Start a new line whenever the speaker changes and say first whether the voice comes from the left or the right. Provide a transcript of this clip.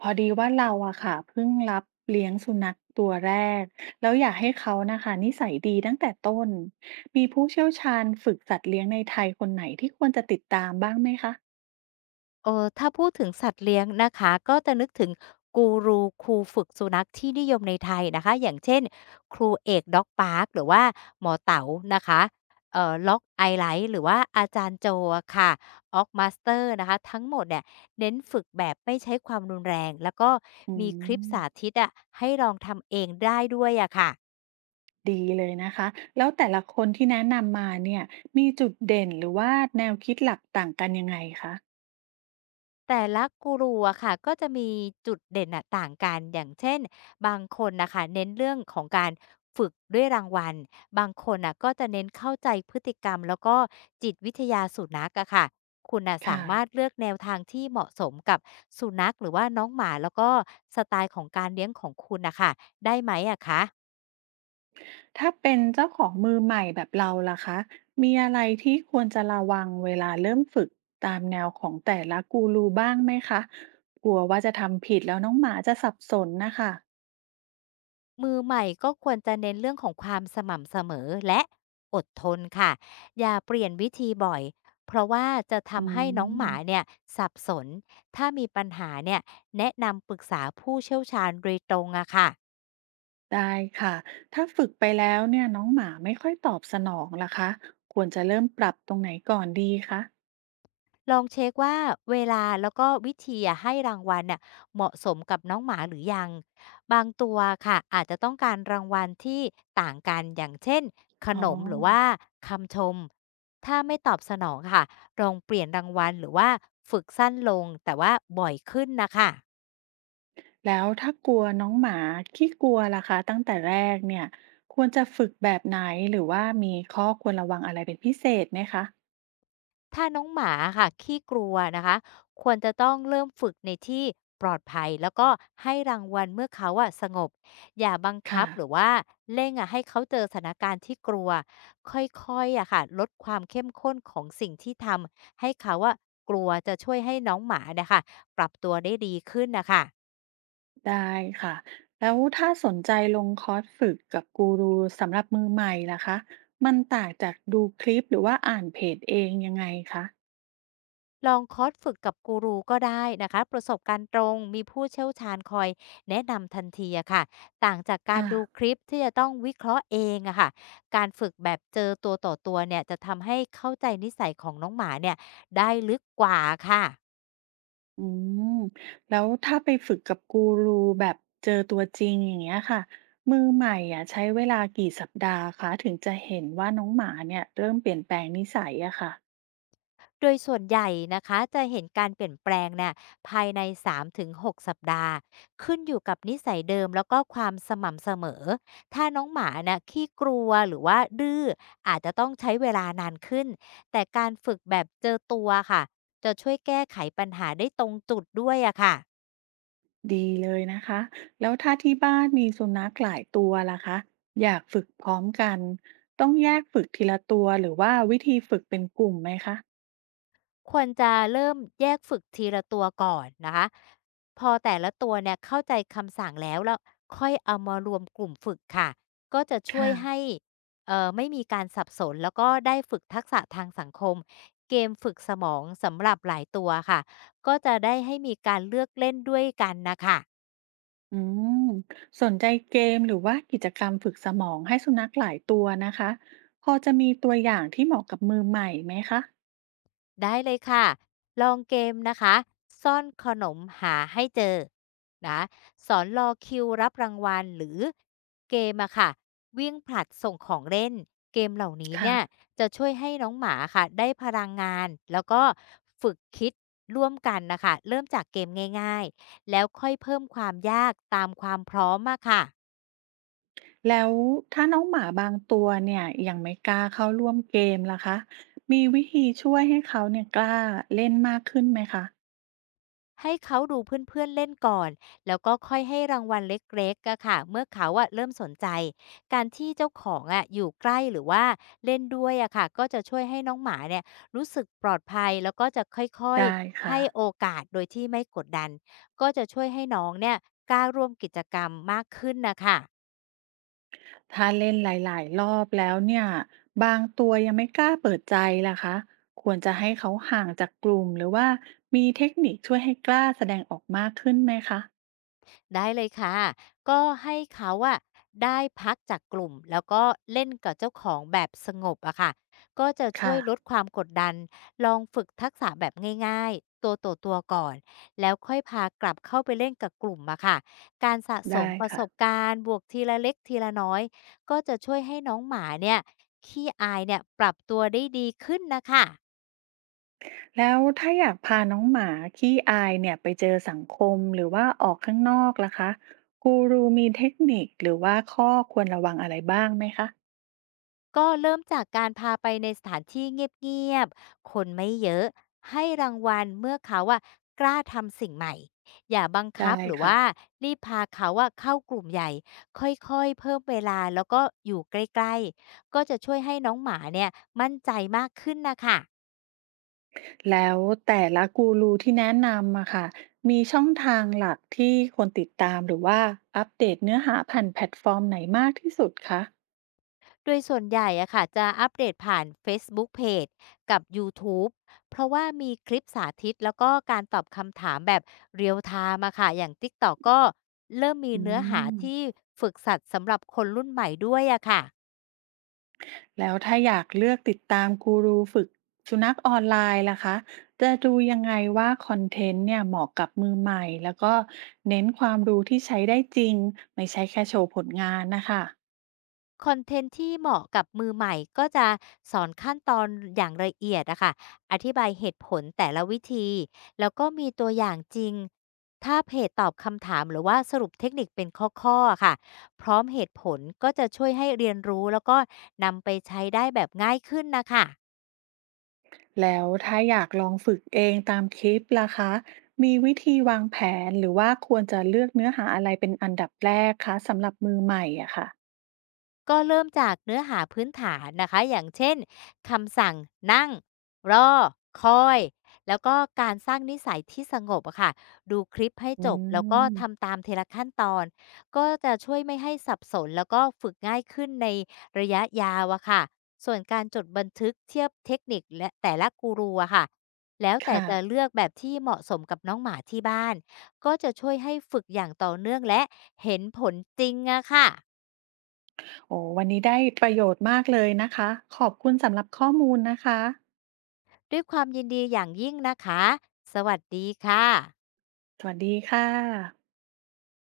right: พอดีว่าเราอะค่ะเพิ่งรับเลี้ยงสุนัขตัวแรกแล้วอยากให้เขานะคะนิสัยดีตั้งแต่ต้นมีผู้เชี่ยวชาญฝึกสัตว์เลี้ยงในไทยคนไหนที่ควรจะติดตามบ้างไหมคะ
left: ถ้าพูดถึงสัตว์เลี้ยงนะคะก็จะนึกถึงกูรูครูฝึกสุนัขที่นิยมในไทยนะคะอย่างเช่นครูเอกด็อกปาร์คหรือว่าหมอเต๋านะคะล็อกไอไลท์หรือว่าอาจารย์โจอะค่ะออกมาสเตอร์นะคะทั้งหมดเนี่ยเน้นฝึกแบบไม่ใช้ความรุนแรงแล้วก็
right: อื
left: มีคลิปสา
right: ม
left: ธิตอะให้ลองทำเองได้ด้วยอะค่ะ
right: ดีเลยนะคะแล้วแต่ละคนที่แนะนำมาเนี่ยมีจุดเด่นหรือว่าแนวคิดหลักต่างกันยังไงคะ
left: แต่ละกูรูอะค่ะก็จะมีจุดเด่นน่ะต่างกันอย่างเช่นบางคนน่ะค่ะเน้นเรื่องของการฝึกด้วยรางวัลบางคนน่ะก็จะเน้นเข้าใจพฤติกรรมแล้วก็จิตวิทยาสุนัขอะค่ะคุณน่ะสา
right: ค่ะ
left: มารถเลือกแนวทางที่เหมาะสมกับสุนัขหรือว่าน้องหมาแล้วก็สไตล์ของการเลี้ยงของคุณน่ะค่ะได้ไหมอะคะ
right: ถ้าเป็นเจ้าของมือใหม่แบบเราล่ะคะมีอะไรที่ควรจะระวังเวลาเริ่มฝึกตามแนวของแต่ละกูรูบ้างไหมคะกลัวว่าจะทำผิดแล้วน้องหมาจะสับสนนะคะ
left: มือใหม่ก็ควรจะเน้นเรื่องของความสม่ำเสมอและอดทนค่ะอย่าเปลี่ยนวิธีบ่อยเพราะว่าจะ
right: อื
left: ทำให้น้องหมา
right: ม
left: เนี่ยสับสนถ้ามีปัญหาเนี่ยแนะนำปรึกษาผู้เชี่ยวชาญโดยตรงอะค่ะ
right: ได้ค่ะถ้าฝึกไปแล้วเนี่ยน้องหมาไม่ค่อยตอบสนองล่ะคะควรจะเริ่มปรับตรงไหนก่อนดีคะ
left: ลองเช็คว่าเวลาแล้วก็วิธีอะให้รางวัลเนี่ยเหมาะสมกับน้องหมาหรือยังบางตัวค่ะอาจจะต้องการรางวัลที่ต่างกันอย่างเช่นข
right: อ๋อ
left: นมหรือว่าคำชมถ้าไม่ตอบสนองค่ะลองเปลี่ยนรางวัลหรือว่าฝึกสั้นลงแต่ว่าบ่อยขึ้นนะคะ
right: แล้วถ้ากลัวน้องหมาขี้กลัวล่ะคะตั้งแต่แรกเนี่ยควรจะฝึกแบบไหนหรือว่ามีข้อควรระวังอะไรเป็นพิเศษไหมคะ
left: ถ้าน้องหมาค่ะขี้กลัวนะคะควรจะต้องเริ่มฝึกในที่ปลอดภัยแล้วก็ให้รางวัลเมื่อเขาอะสงบอย่าบังคั
right: ค่ะ
left: บหรือว่าเร่งอะให้เขาเจอสถานการณ์ที่กลัวค่อยๆอะค่ะลดความเข้มข้นของสิ่งที่ทำให้เขาอะกลัวจะช่วยให้น้องหมาเนะคะปรับตัวได้ดีขึ้นนะคะ
right: ได้ค่ะแล้วถ้าสนใจลงคอร์สฝึกกับกูรูสำหรับมือใหม่ล่ะคะมันต่างจากดูคลิปหรือว่าอ่านเพจเองยังไงคะ
left: ลองคอร์สฝึกกับกูรูก็ได้นะคะประสบการณ์ตรงมีผู้เชี่ยวชาญคอยแนะนำทันทีอะค่ะต่างจากการ
right: ค่ะ
left: ดูคลิปที่จะต้องวิเคราะห์เองอะค่ะการฝึกแบบเจอตัวต่อตัวเนี่ยจะทำให้เข้าใจนิสัยของน้องหมาเนี่ยได้ลึกกว่าค่ะ
right: อืมแล้วถ้าไปฝึกกับกูรูแบบเจอตัวจริงอย่างเงี้ยค่ะมือใหม่อ่ะใช้เวลากี่สัปดาห์คะถึงจะเห็นว่าน้องหมาเนี่ยเริ่มเปลี่ยนแปลงนิสัยอะค่ะ
left: โดยส่วนใหญ่นะคะจะเห็นการเปลี่ยนแปลงเนี่ยภายใน3-6สัปดาห์ขึ้นอยู่กับนิสัยเดิมแล้วก็ความสม่ำเสมอถ้าน้องหมาน่ะขี้กลัวหรือว่าดื้ออาจจะต้องใช้เวลานานขึ้นแต่การฝึกแบบเจอตัวค่ะจะช่วยแก้ไขปัญหาได้ตรงจุดด้วยอะค่ะ
right: ดีเลยนะคะแล้วถ้าที่บ้านมีสุนัขหลายตัวล่ะคะ อยากฝึกพร้อมกัน ต้องแยกฝึกทีละตัวหรือว่าวิธีฝึกเป็นกลุ่มไหมคะ
left: ควรจะเริ่มแยกฝึกทีละตัวก่อนนะคะพอแต่ละตัวเนี่ยเข้าใจคำสั่งแล้วค่อยเอามารวมกลุ่มฝึกค่ะก็จะช่วย
right: ค่ะ
left: ให้ไม่มีการสับสนแล้วก็ได้ฝึกทักษะทางสังคมเกมฝึกสมองสำหรับหลายตัวค่ะก็จะได้ให้มีการเลือกเล่นด้วยกันนะคะ
right: อืมสนใจเกมหรือว่ากิจกรรมฝึกสมองให้สุนัขหลายตัวนะคะ พอจะมีตัวอย่างที่เหมาะกับมือใหม่ไหมคะ
left: ได้เลยค่ะ ลองเกมนะคะซ่อนขนมหาให้เจอนะสอนรอคิวรับรางวัลหรือเกมอะค่ะวิ่งผลัดส่งของเล่นเกมเหล่านี้
right: ค่ะ
left: เนี่ยจะช่วยให้น้องหมาค่ะได้พลังงานแล้วก็ฝึกคิดร่วมกันนะคะเริ่มจากเกมง่ายๆแล้วค่อยเพิ่มความยากตามความพร้อมอะค่ะ
right: แล้วถ้าน้องหมาบางตัวเนี่ยยังไม่กล้าเข้าร่วมเกมล่ะคะมีวิธีช่วยให้เขาเนี่ยกล้าเล่นมากขึ้นไหมคะ
left: ให้เขาดูเพื่อนๆเล่นก่อนแล้วก็ค่อยให้รางวัลเล็กๆอะค่ะเมื่อเขาอะเริ่มสนใจการที่เจ้าของอะอยู่ใกล้หรือว่าเล่นด้วยอะค่ะก็จะช่วยให้น้องหมาเนี่ยรู้สึกปลอดภัยแล้วก็จะค่อย
right: ได้
left: ๆ
right: ค่ะ
left: ให้โอกาสโดยที่ไม่กดดันก็จะช่วยให้น้องเนี่ยกล้าร่วมกิจกรรมมากขึ้นนะค่ะ
right: ถ้าเล่นหลายๆรอบแล้วเนี่ยบางตัวยังไม่กล้าเปิดใจล่ะคะควรจะให้เขาห่างจากกลุ่มหรือว่ามีเทคนิคช่วยให้กล้าแสดงออกมากขึ้นไหมคะ
left: ได้เลยค่ะก็ให้เขาอะได้พักจากกลุ่มแล้วก็เล่นกับเจ้าของแบบสงบอะค่ะก็จะช่ว
right: ค่ะ
left: ยลดความกดดันลองฝึกทักษะแบบง่ายๆตัวต่อตัวก่อนแล้วค่อยพากลับเข้าไปเล่นกับกลุ่มอะค่ะการสะส
right: ได้
left: มประส
right: ค่ะ
left: บการณ์บวกทีละเล็กทีละน้อยก็จะช่วยให้น้องหมาเนี่ยขี้อายเนี่ยปรับตัวได้ดีขึ้นนะคะ
right: แล้วถ้าอยากพาน้องหมาขี้อายเนี่ยไปเจอสังคมหรือว่าออกข้างนอกล่ะคะกูรูมีเทคนิคหรือว่าข้อควรระวังอะไรบ้างไหมคะ
left: ก็เริ่มจากการพาไปในสถานที่เงียบๆ คนไม่เยอะให้รางวัลเมื่อเขาอะกล้าทำสิ่งใหม่ อย่าบังคั
right: ได้
left: บหรือ
right: ค่ะ
left: ว่ารีบพาเขาอะเข้ากลุ่มใหญ่ ค่อยๆเพิ่มเวลาแล้วก็อยู่ใกล้ๆ ก็จะช่วยให้น้องหมาเนี่ยมั่นใจมากขึ้นนะคะ
right: แล้วแต่ละกูรูที่แนะนำอะค่ะมีช่องทางหลักที่คนติดตามหรือว่าอัปเดตเนื้อหาผ่านแพลตฟอร์มไหนมากที่สุดคะ
left: โดยส่วนใหญ่อะค่ะจะอัปเดตผ่าน Facebook Page กับ YouTube เพราะว่ามีคลิปสาธิตแล้วก็การตอบคำถามแบบเรียลไทม์อะค่ะอย่าง TikTok ก็เริ่มมี
right: อื
left: เนื้อหา
right: ม
left: ที่ฝึกสัตว์สำหรับคนรุ่นใหม่ด้วยอะค่ะ
right: แล้วถ้าอยากเลือกติดตามกูรูฝึกสุนัขออนไลน์ล่ะคะจะดูยังไงว่าคอนเทนต์เนี่ยเหมาะกับมือใหม่แล้วก็เน้นความรู้ที่ใช้ได้จริงไม่ใช่แค่โชว์ผลงานนะคะ
left: คอนเทนต์ที่เหมาะกับมือใหม่ก็จะสอนขั้นตอนอย่างละเอียดอะค่ะอธิบายเหตุผลแต่ละวิธี แล้วก็มีตัวอย่างจริงถ้าเพจตอบคำถามหรือว่าสรุปเทคนิคเป็นข้อๆอะค่ะพร้อมเหตุผลก็จะช่วยให้เรียนรู้แล้วก็นำไปใช้ได้แบบง่ายขึ้นนะคะ
right: แล้วถ้าอยากลองฝึกเองตามคลิปล่ะคะมีวิธีวางแผนหรือว่าควรจะเลือกเนื้อหาอะไรเป็นอันดับแรกคะสำหรับมือใหม่อะค่ะ
left: ก็เริ่มจากเนื้อหาพื้นฐานนะคะอย่างเช่นคำสั่งนั่งรอคอยแล้วก็การสร้างนิสัยที่สงบอะค่ะดูคลิปให้
right: อื
left: จบแล้วก็
right: ม
left: ทำตามทีละขั้นตอนก็จะช่วยไม่ให้สับสนแล้วก็ฝึกง่ายขึ้นในระยะยาวอะค่ะส่วนการจดบันทึกเทียบเทคนิคและแต่ละกูรูอะค่ะแล้วแต่
right: ค่ะ
left: จะเลือกแบบที่เหมาะสมกับน้องหมาที่บ้านก็จะช่วยให้ฝึกอย่างต่อเนื่องและเห็นผลจริงอะค่ะ
right: โอ้วันนี้ได้ประโยชน์มากเลยนะคะขอบคุณสำหรับข้อมูลนะคะ
left: ด้วยความยินดีอย่างยิ่งนะคะ สวัสดีค่ะ
right: สวัสดีค่ะ